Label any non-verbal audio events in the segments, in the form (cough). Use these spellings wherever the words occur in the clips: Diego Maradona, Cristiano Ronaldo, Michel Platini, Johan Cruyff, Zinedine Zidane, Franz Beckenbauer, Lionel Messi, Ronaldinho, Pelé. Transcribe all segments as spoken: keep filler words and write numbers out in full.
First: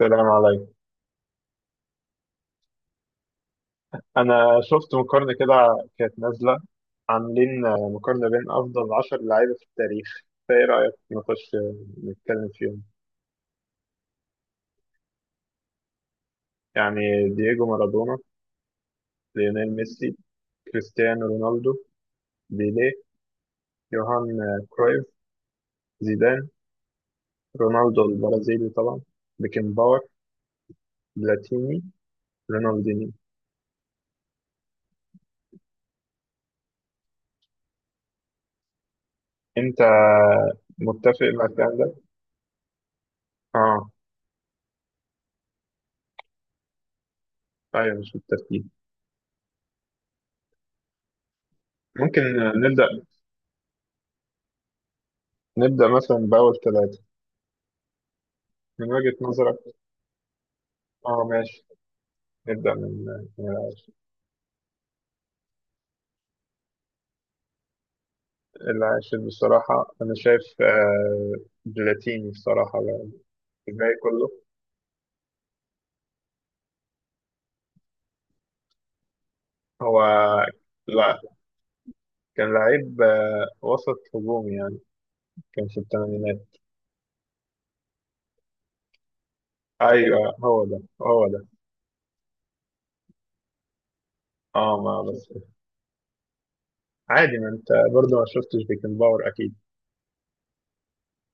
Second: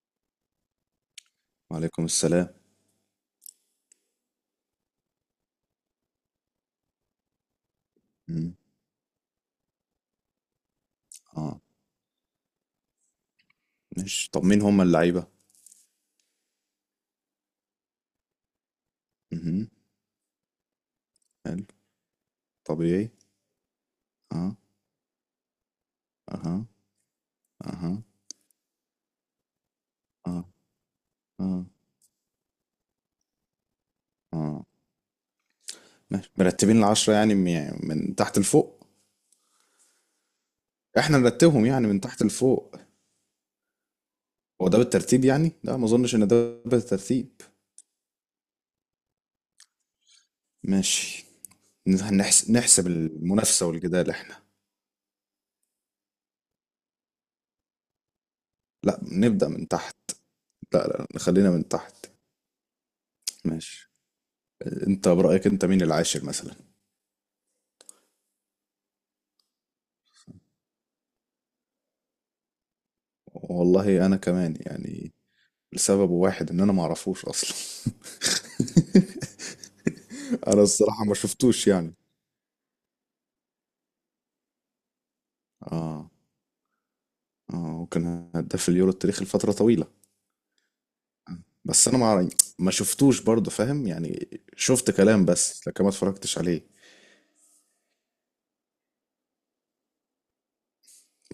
السلام عليكم. وعليكم السلام. أنا شفت مقارنة كده كانت نازلة، عاملين مقارنة بين مم. أفضل عشر لعيبة في التاريخ. فإيه رأيك نخش اه، نتكلم فيهم؟ مش طب مين هم اللعيبة؟ يعني دييجو مارادونا، مهم. ليونيل ميسي، كريستيانو حلو. رونالدو، بيليه، طبيعي. يوهان اه. كرويف، زيدان، اها. رونالدو اها. البرازيلي طبعا، بيكنباور، اه. اه. بلاتيني، رونالديني. اه، ماشي، مرتبين العشرة يعني من يعني من تحت لفوق؟ أنت احنا متفق مع نرتبهم الكلام يعني من ده؟ تحت لفوق. آه، هو ده بالترتيب يعني؟ لا ما اظنش ان ده بالترتيب. أيوه، مش بالترتيب. ماشي، ممكن نحسب نبدأ نحسب المنافسة والجدال احنا. نبدأ مثلا بأول ثلاثة من لا، وجهة نبدأ نظرك. من تحت. لا لا، اه، خلينا ماشي، من تحت. نبدأ من من ماشي، العاشر. انت برأيك انت مين العاشر مثلا؟ العاشر بصراحة أنا شايف آه، بلاتيني بصراحة بقى. الباقي والله انا كله. كمان يعني، لسبب واحد ان انا ما اعرفوش اصلا. (laughs) هو، انا الصراحه ما لا، شفتوش يعني. كان لعيب آه، وسط هجومي، يعني كان في اه. الثمانينات. اه، وكان هداف اليورو التاريخي لفتره طويله. أيوه، هو ده هو ده. بس انا ما أعرف- ما شفتوش برضه، فاهم؟ يعني اه، شفت ما كلام بس بس لكن ما اتفرجتش عليه. عادي، ما أنت برضه ما شفتش بيكنباور أكيد.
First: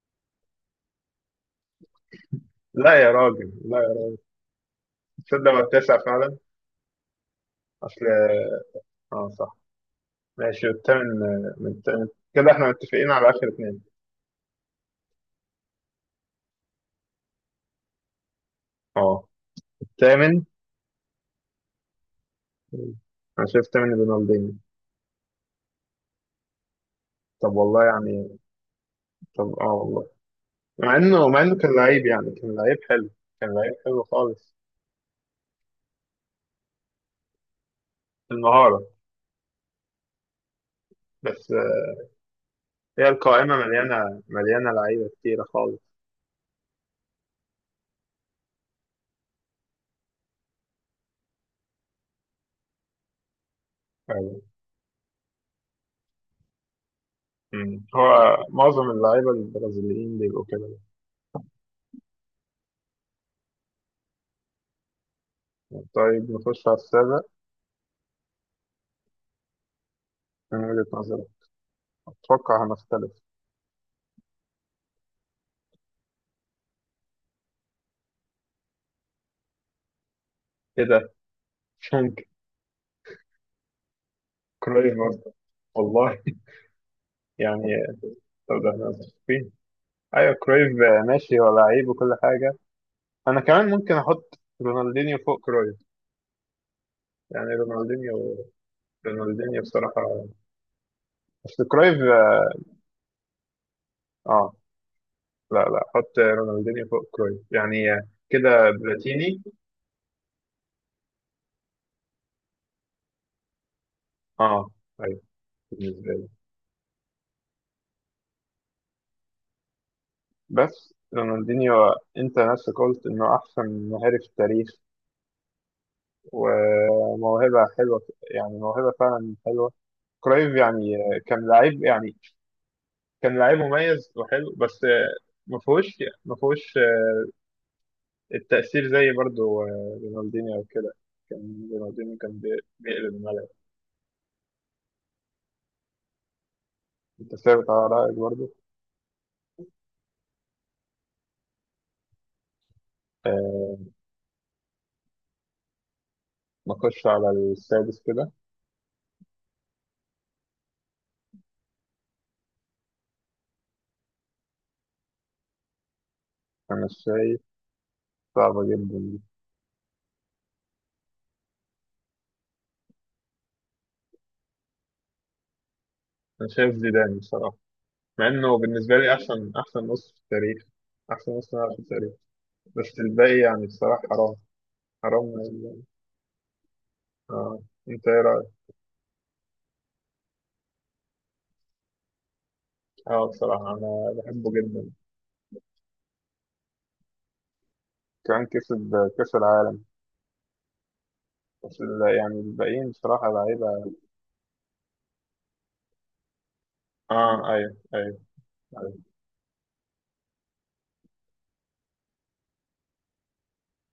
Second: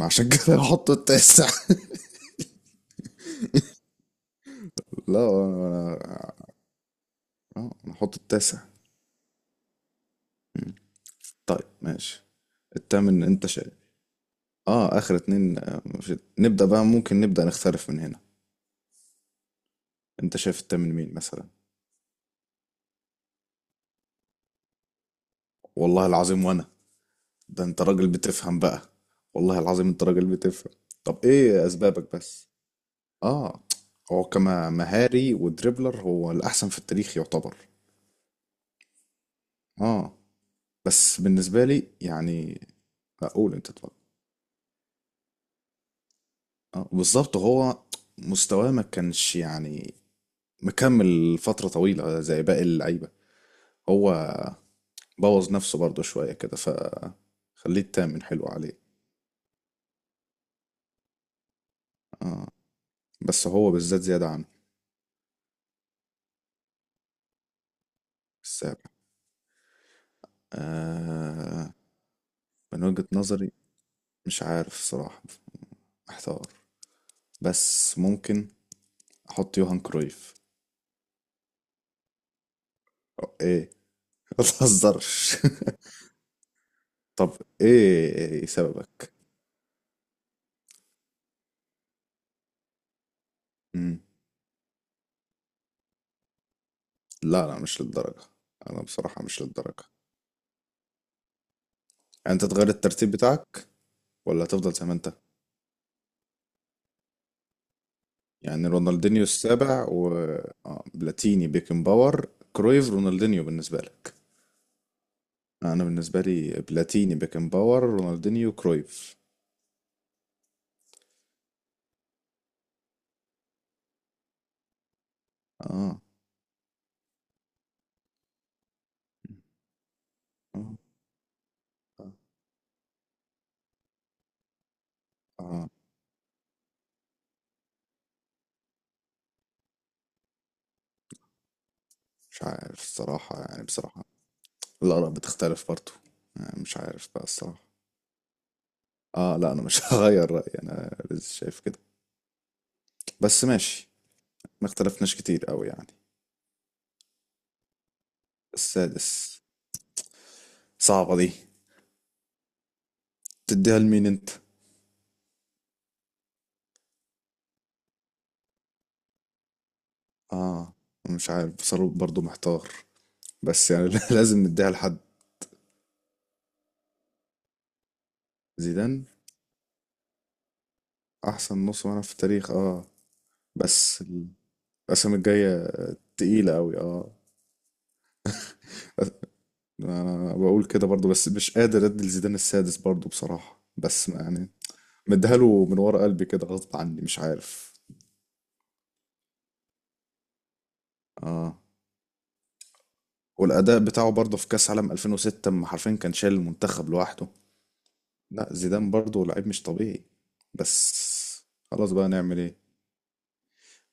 ما عشان كده هحط التاسع. لا يا راجل، لا يا راجل. (laughs) لا تصدق هو انا التاسع فعلا. اه، آه، انا أصل، هحط التاسع. اه، صح، ماشي. والثامن، آه، طيب من الثامن. ماشي. كده احنا متفقين التامن على انت آخر شايف؟ اتنين. اه، اخر اتنين. آه، مفيش- نبدأ بقى، ممكن نبدأ نختلف من هنا. اه. انت الثامن. شايف التامن مين مثلا؟ مم. انا شايف تمني رونالدينيو. والله العظيم وانا، طب ده انت والله راجل يعني. بتفهم بقى. طب، والله اه، العظيم انت والله، راجل بتفهم. مع طب انه مع انه ايه كان لعيب، اسبابك يعني بس؟ كان لعيب حلو. كان اه، لعيب حلو هو خالص. كما مهاري ودريبلر هو الاحسن في التاريخ يعتبر. المهارة. اه. بس بس، بالنسبه لي آه، يعني، هي اقول القائمة انت اتفضل. مليانة مليانة لعيبة كتيرة خالص. اه بالظبط، هو مستواه ما كانش يعني مكمل فتره طويله زي باقي اللعيبه. هو أيوة. بوظ نفسه برضه شويه كده، ف أمم. خليه التامن هو حلو عليه. معظم اللعيبة البرازيليين بيبقوا كده. اه، بس هو بالذات زياده عنه. طيب، نخش على السابع. السابع. من وجهة نظري آه. أتوقع من وجهة هنختلف. نظري مش عارف الصراحة، محتار. بس ممكن أحط يوهان كرويف. إيه ده؟ ممكن. أو إيه؟ (laughs) ما كرويف أصلا؟ تهزرش. (laughs) والله. (laughs) طب يعني. إيه طب، ده احنا سببك؟ متفقين. أيوة، كرويف، آه، ماشي، هو لعيب وكل حاجة. انا كمان ممكن مم. احط رونالدينيو فوق كرويف. لا يعني لا، مش للدرجة. رونالدينيو. أنا بصراحة مش رونالدينيو للدرجة. بصراحة. اصل كرويف. يعني أنت تغير الترتيب بتاعك ولا اه، تفضل زي ما أنت؟ لا لا، احط رونالدينيو فوق كرويف، يعني آه، يعني كده رونالدينيو بلاتيني. السابع و آه، بلاتيني بيكنباور كرويف رونالدينيو بالنسبة لك. اه، ايوه. أنا بالنسبة بالنسبة لي لي بلاتيني بيكنباور رونالدينيو كرويف. بس رونالدينيو، انت نفسك قلت انه احسن مهاري في التاريخ آه. وموهبة حلوة. يعني موهبة فعلا حلوة. كرويف آه. يعني آه، كان لعيب، آه. يعني كان لعيب مميز وحلو، بس. آه، ما آه. فيهوش ما فيهوش التأثير زي برضو آه، رونالدينيو وكده. كان رونالدينيو كان مش بي- عارف بيقلب الصراحة، الملعب. يعني بصراحة الآراء بتختلف برضه. يعني مش عارف بقى انت الصراحة. ثابت على رأيك برضو. اه لا انا مش (laughs) هغير رأيي، انا لسه شايف كده. بس ماشي، آه، ما اختلفناش كتير قوي يعني. نخش على السادس كده. السادس. صعبة دي، تديها لمين انت؟ انا شايف صعبة جدا دي. اه، مش عارف بصراحة، برضه محتار. بس يعني (laughs) لازم نديها لحد. انا شايف زيدان بصراحة، مع انه بالنسبة زيدان. لي احسن احسن نص في التاريخ، احسن نص احسن ملعب في نص ملعب التاريخ، في التاريخ اه. بس الباقي يعني بصراحة بس حرام. الاسامي حرام الجاية يعني. تقيلة قوي اه. اه. انت ايه رأيك؟ انا بقول كده برضه بس مش قادر ادي لزيدان السادس برضه اه، بصراحة، بصراحة بس انا بحبه يعني جدا. مديها له من ورا قلبي كده غصب عني، مش عارف. كان كسب كأس العالم، اه، بس ال- يعني الباقيين بصراحة والاداء لعيبة. بتاعه برضه في كاس عالم ألفين وستة اما حرفيا كان شايل المنتخب لوحده. اه، ايوه، ايوه. لا زيدان برضه لعيب مش طبيعي. بس خلاص بقى، نعمل ايه؟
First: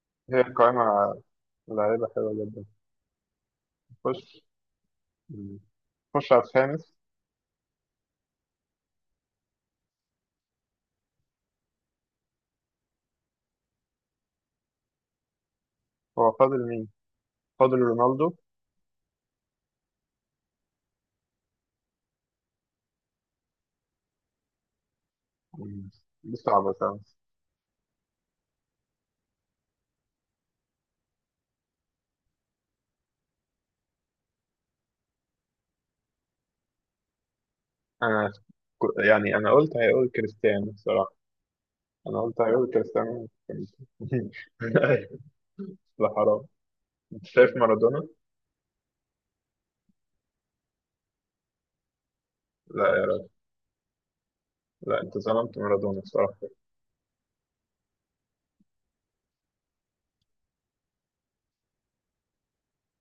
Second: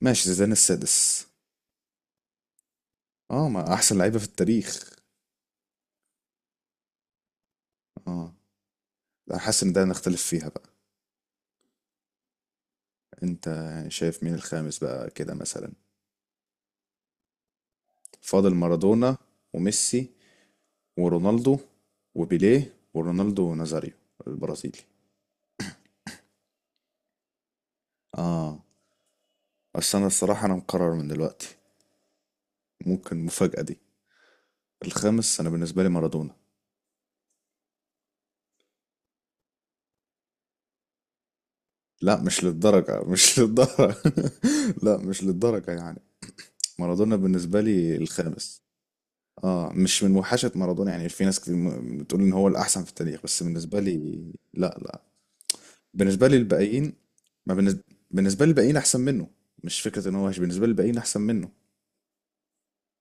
ماشي، هي زيدان القائمة السادس. لعيبة حلوة جدا. اه، ما احسن لعيبه خش في التاريخ. خش على الخامس. اه، لا حاسس ان ده نختلف فيها بقى. انت شايف مين الخامس بقى كده مثلا؟ هو فاضل مين؟ فاضل رونالدو. فاضل مارادونا وميسي ورونالدو وبيليه ورونالدو نازاريو البرازيلي. مم. دي صعبة صعبة. اه، بس انا الصراحة انا مقرر من دلوقتي. ممكن المفاجأة دي، الخامس انا بالنسبة لي مارادونا. أنا ك- يعني أنا قلت هيقول كريستيانو بصراحة. أنا لا قلت مش هيقول للدرجة، كريستيانو. مش (laughs) (laughs) للدرجة. لا مش للدرجة يعني. لا، حرام. مارادونا أنت شايف بالنسبة لي مارادونا؟ الخامس. اه، مش من وحشة مارادونا، يعني في ناس كتير م- بتقول ان هو لا الاحسن في يا التاريخ، راجل. بس بالنسبة لي. لا لا، لا، أنت ظلمت مارادونا بالنسبة بصراحة. لي الباقيين، ما بالنسبة، بالنسبة لي الباقيين احسن منه. مش فكرة ان هو وحش، بالنسبة لي الباقيين احسن منه.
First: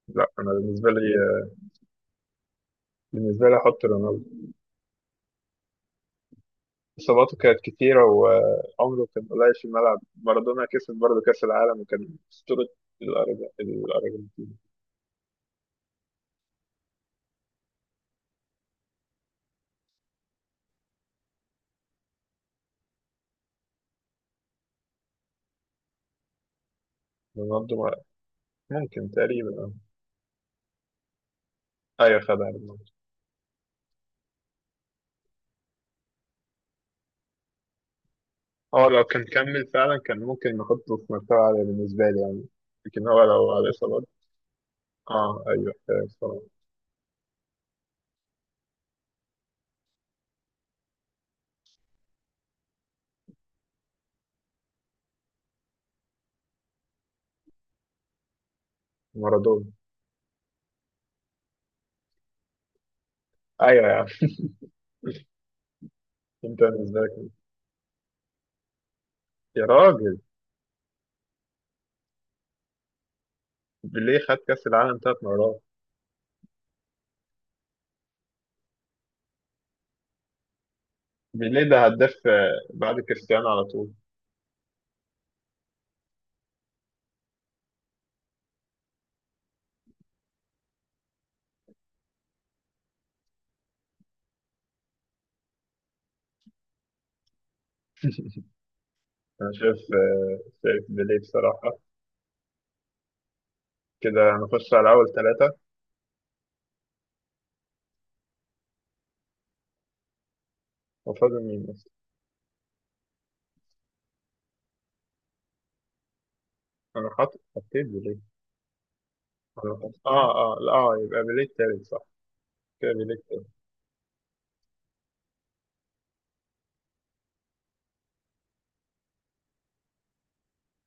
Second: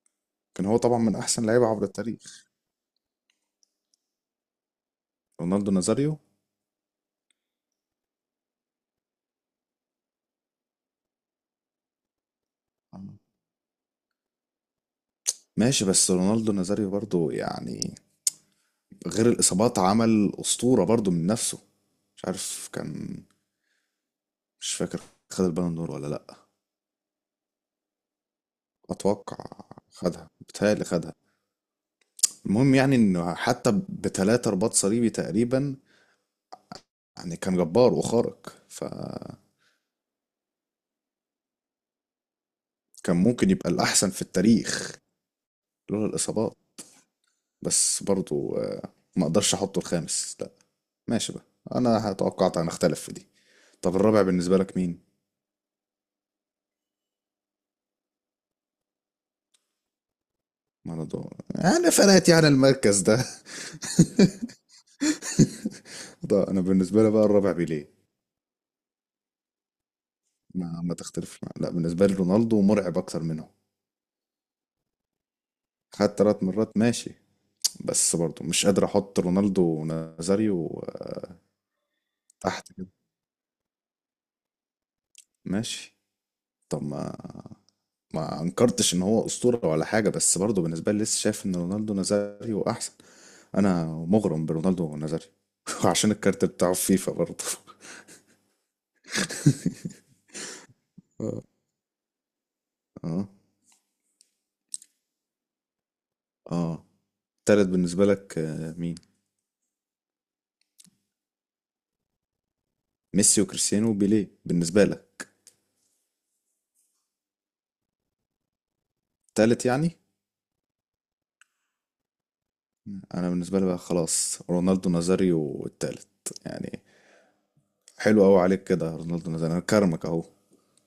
لا، أنا كان هو بالنسبة طبعا لي، من احسن لعيبة عبر التاريخ. بالنسبة لي أحط رونالدو. رونالدو نازاريو. إصاباته كانت كتيرة وعمره كان قليل في الملعب، مارادونا كسب برضه كأس العالم وكان أسطورة آه، الأرج- الأرجنتين. ماشي، بس رونالدو نازاريو برضو يعني غير الإصابات عمل أسطورة برضو من نفسه. مش عارف، كان، مش فاكر، خد البالون دور ولا لأ؟ رونالدو ما- ممكن أتوقع، تقريبا، أه. خدها، بتهيألي خدها. أيوة، خدها المهم رونالدو. يعني إنه حتى بتلاتة رباط صليبي تقريبا، يعني كان جبار وخارق، هو لو كان فكان كمل فعلا كان ممكن نحطه في مرتبة عالية بالنسبة لي يعني، لكن هو لو ممكن على يبقى إصابات. الأحسن في التاريخ أه، أيوة، لولا آه، صراحة. الإصابات. بس برضو آه، ما أقدرش أحطه الخامس لأ. ماشي بقى، أنا توقعت هنختلف في دي. طب الرابع بالنسبة لك مين؟ مارادونا. مارادونا. أنا فرقت يعني المركز ده. أيوة يا عم. (laughs) ده أنت أنا بالنسبة بالنسبة لي لك بقى مين؟ الرابع بيليه. يا راجل، ما ما تختلف مع- لا بالنسبة لي رونالدو مرعب أكتر منهم. بيليه خد كأس العالم ثلاث مرات. خد تلات مرات، ماشي. بس برضو مش قادر أحط رونالدو ونازاريو بيليه ده هداف، آه، تحت كده. بعد كريستيانو على طول. ماشي. طب ما ما أنكرتش إن هو أسطورة ولا حاجة، بس برضو بالنسبة لي لسه شايف إن رونالدو ونازاريو أحسن. أنا مغرم برونالدو ونازاريو. (laughs) عشان الكارت بتاعه في فيفا برضو. (laughs) أنا شايف آه، شايف بيليه آه. بصراحة. اه. كده نخش على أول ثلاثة. اه، تالت بالنسبة لك آه، مين؟ وفاضل مين بس. ميسي وكريستيانو وبيليه بالنسبة لك. أنا حاطط حطيت بيليه. تالت أنا يعني؟ حاطط آه آه لا آه يبقى بيليه التالت صح. كده بيليه انا التالت. بالنسبه لي بقى خلاص، رونالدو نازاريو التالت يعني. حلو قوي عليك كده رونالدو نازاريو، انا كرمك اهو.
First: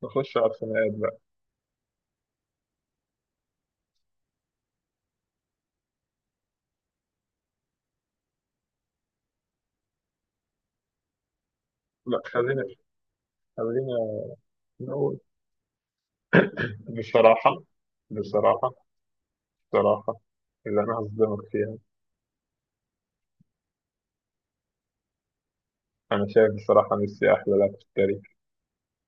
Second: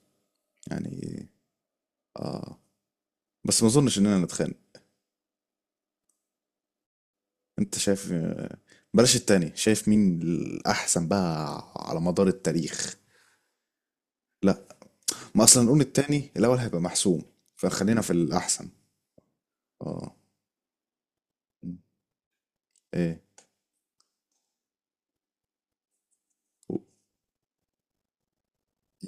نخش على الخناقات بقى. يعني، اه، بس ما اظنش اننا نتخانق. انت شايف آه، بلاش التاني، شايف مين الاحسن بقى على لا، مدار خلينا التاريخ؟ خلينا لا، نقول. ما اصلا نقول التاني الاول هيبقى (coughs) محسوم، بصراحة فخلينا في الاحسن. بصراحة اه، بصراحة اللي أنا هصدمك فيها. ايه أنا شايف و- بصراحة ميسي أحلى لاعب في التاريخ.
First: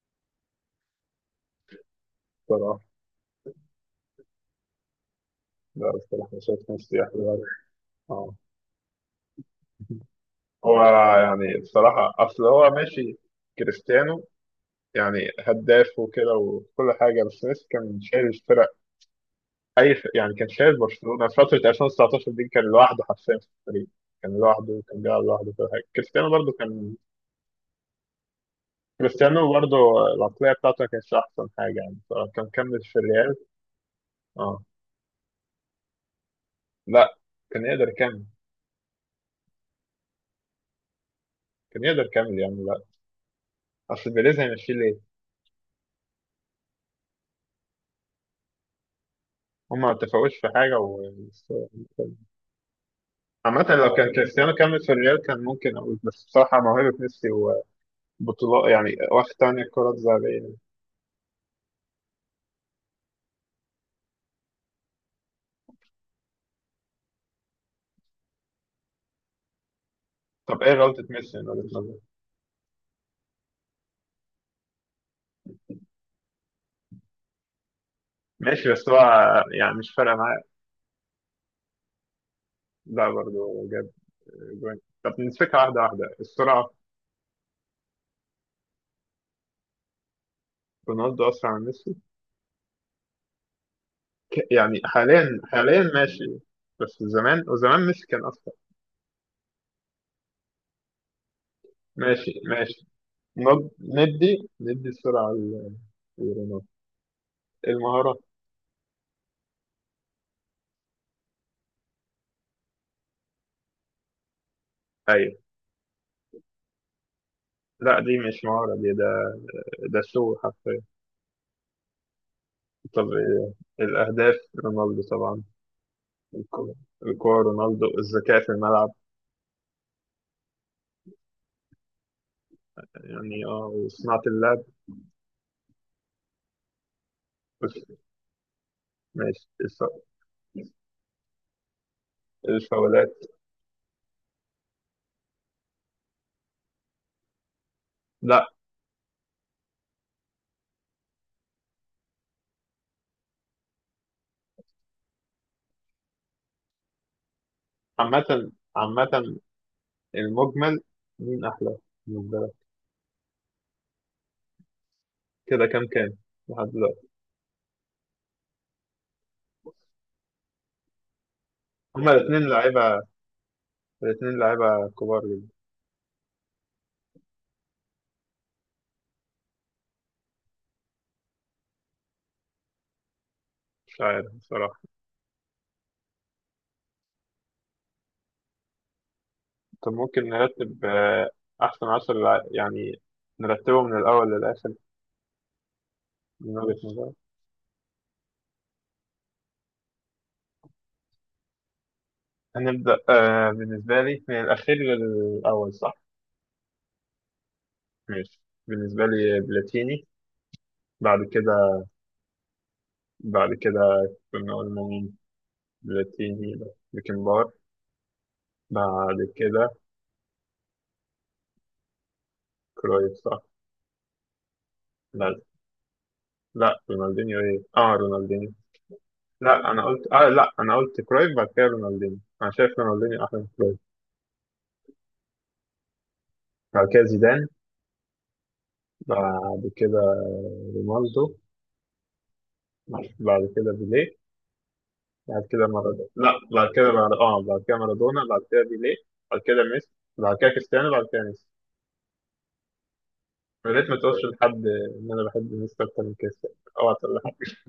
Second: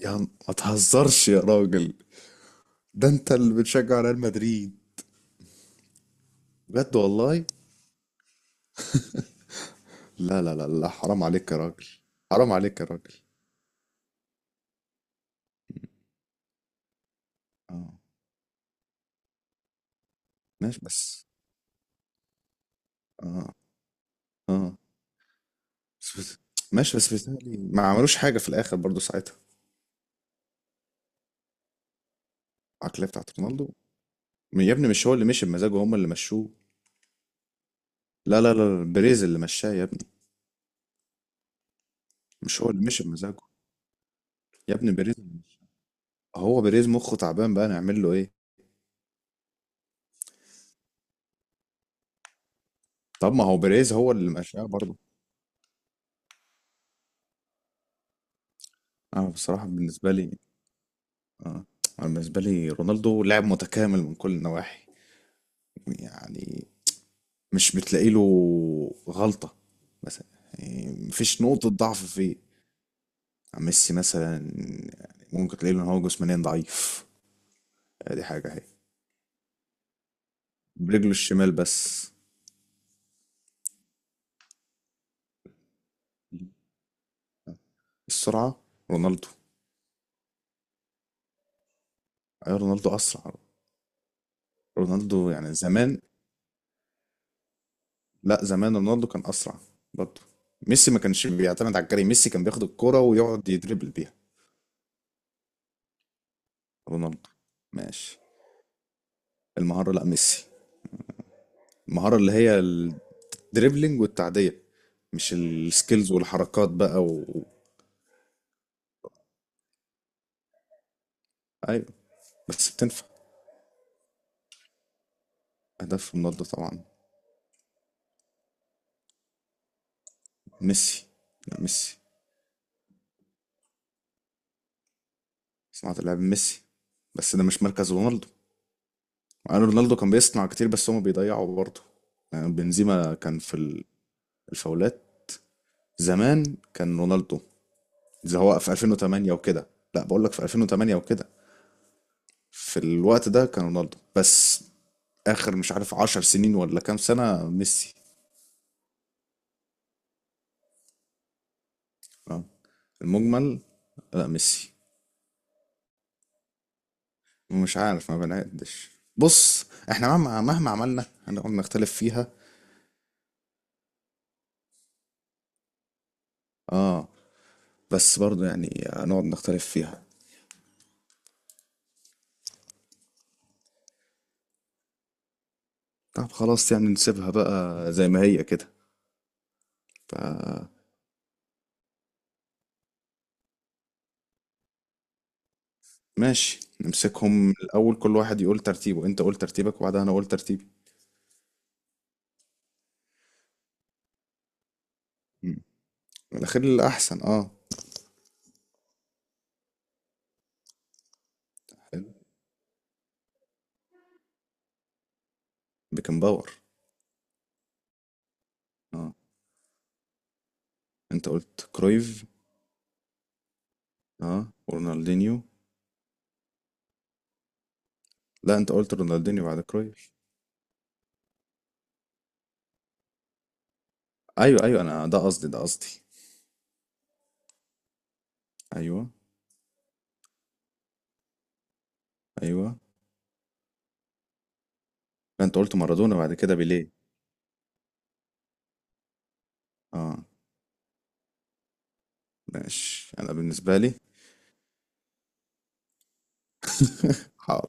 يا عم ما تهزرش يا راجل، بصراحة. ده انت اللي بتشجع ريال مدريد. لا، بصراحة أنا شايف بجد ميسي أحلى لاعب. والله؟ آه. لا لا لا هو، لا، حرام عليك يا يعني راجل. بصراحة أصل حرام هو عليك يا راجل. ماشي. كريستيانو يعني هداف وكده وكل حاجة، بس ميسي اه كان شايل الفرق. اي ف... يعني كان شايل ماشي، بس برشلونه في فتره ألفين وتسعتاشر دي، كان لوحده حرفيا اه في الفريق. كان اه، لوحده، كان بيلعب لوحده في حاجه. بس كريستيانو بس- برضه كان. ماشي، بس بيتهيألي ما عملوش حاجة في الآخر برضو ساعتها. كريستيانو برضه العقليه بتاعته ما كانتش احسن حاجه يعني. كان كمل في العقلية الريال. بتاعت رونالدو؟ اه، يا ابني مش هو اللي مشي بمزاجه، هم اللي مشوه. لا، كان يقدر يكمل. لا لا لا، بيريز اللي مشاه يا ابني. كان يقدر يكمل يعني، مش هو لا. اللي مشي بمزاجه. اصل بيريز هيمشي يا ابني ليه؟ بيريز اللي مشاه. هو بيريز مخه تعبان بقى، نعمل له ايه؟ هما ما اتفقوش في حاجه و طب (laughs) ما هو عامة، بيريز لو كان هو اللي كريستيانو مشاه كمل في برضو. الريال كان ممكن أقول، بس بصراحة موهبة ميسي وبطولات، يعني انا واخد تاني بصراحة الكرة بالنسبة لي، الذهبية. اه، انا بالنسبة لي رونالدو لاعب متكامل من كل النواحي. يعني مش بتلاقي له غلطة مثلا. طب إيه غلطة يعني ميسي مفيش من وجهة نقطة نظرك؟ ضعف فيه. يعني ميسي مثلا يعني، ممكن تلاقي له ان هو جسمانيا ضعيف، دي حاجة اهي. ماشي بس هو يعني مش فارقة معاه. برجله الشمال بس. لا، برضه جاب جوان. طب نمسكها واحدة واحدة. السرعة. السرعة. رونالدو. رونالدو أسرع من ميسي. ايوه رونالدو اسرع. ك- يعني رونالدو حاليا، يعني حاليا زمان. ماشي، بس زمان وزمان ميسي كان لا، أسرع. زمان رونالدو كان اسرع برضه. ميسي ما كانش بيعتمد على الجري، ماشي ميسي كان بياخد ماشي. الكرة ويقعد نض- يدربل بيها. ندي ندي السرعة ل- لرونالدو. رونالدو. المهارة. ماشي. المهارة لا ميسي. المهارة اللي هي الدريبلينج والتعدية، مش أيوة. السكيلز والحركات بقى و... و- لا، دي مش مهارة، دي ده ده شو حرفيا. ايوه، بس بتنفع. طب إيه؟ الأهداف رونالدو طبعا. اهداف رونالدو الكورة. طبعا. الكورة رونالدو. الذكاء في الملعب، ميسي. لا ميسي. يعني اه وصناعة اللعب. صناعة اللعب ميسي. بس ده مش بس مركز رونالدو. ماشي. مع ان رونالدو كان بيصنع كتير بس هما بيضيعوا برضه. يعني الفاولات. بنزيما كان في ال- الفاولات. زمان كان رونالدو، زي لا. هو في ألفين وتمانية وكده. لا بقول لك في ألفين وتمانية وكده، في الوقت ده كان رونالدو بس. اخر مش عارف 10 سنين ولا كام سنة ميسي. عامة عامة المجمل، مين أحلى بالنسبة اه، لك؟ المجمل. لا ميسي. كده كام كام لحد دلوقتي؟ مش عارف، ما بنعدش. بص، احنا مهما مهما عملنا هنقعد نختلف هما فيها. الاتنين لعيبة. الاتنين لعيبة كبار جدا. اه، بس برضو يعني هنقعد نختلف فيها. مش عارف بصراحة. طب خلاص، يعني نسيبها بقى زي ما هي كده. طب ف ممكن نرتب، آه، أحسن عشر لع- يعني نرتبه من الأول للآخر. من ماشي، وجهة نظري نمسكهم الاول، كل واحد يقول ترتيبه. انت قول ترتيبك وبعدها انا اقول ترتيبي. هنبدأ آه بالنسبة لي من الأخير مم. للأول صح؟ الاخير الاحسن اه. ماشي. بالنسبة لي بلاتيني. بعد كده. حلو. بعد كده كنا قلنا مين. بيكنباور بلاتيني، بيكنبار. اه. بعد كده انت قلت كرويف. كرويف صح. اه لا ورونالدينيو. لا، رونالدينيو ايه اه رونالدينيو لا انت قلت رونالدينيو بعد لا انا قلت كرويف. اه لا، انا قلت كرويف بعد كده رونالدينيو. انا شايف رونالدينيو احلى من كرويف. ايوه ايوه انا، ده قصدي ده قصدي. بعد كده زيدان. ايوه بعد كده رونالدو. ايوه. بعد كده بيليه. بعد لا، انت كده قلت مارادونا. مارادونا لا، بعد كده بعد كده، بيليه. بعد اه بعد كده مارادونا، بعد كده بيليه. بعد كده ميسي. اه بعد كده كريستيانو بعد كده ميسي. ماشي انا يا بالنسبه ريت لي. ما تقولش لحد ان انا بحب ميسي اكتر من كريستيانو. اوعى تقول لحد. حاضر.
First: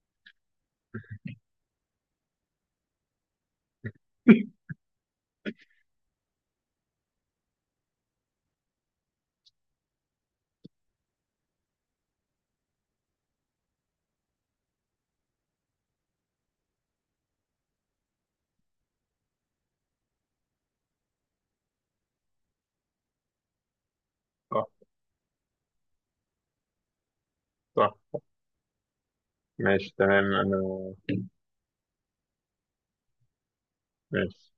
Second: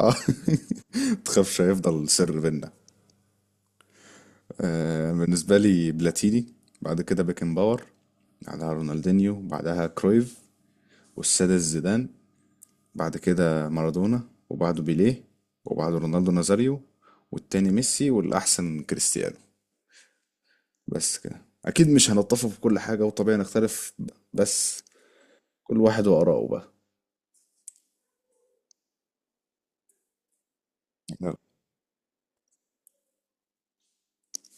اه. (laughs) تخافش، هيفضل سر بينا. آه بالنسبه لي بلاتيني، بعد كده بيكن باور، بعدها رونالدينيو، بعدها كرويف، والسادس زيدان، بعد كده مارادونا، وبعده بيليه، وبعده رونالدو نازاريو، والتاني ميسي، والاحسن كريستيانو. بس كده اكيد مش هنتفق في كل حاجه وطبيعي نختلف. اه، بس كل واحد واراءه بقى. صح، ماشي، تمام. انا ماشي.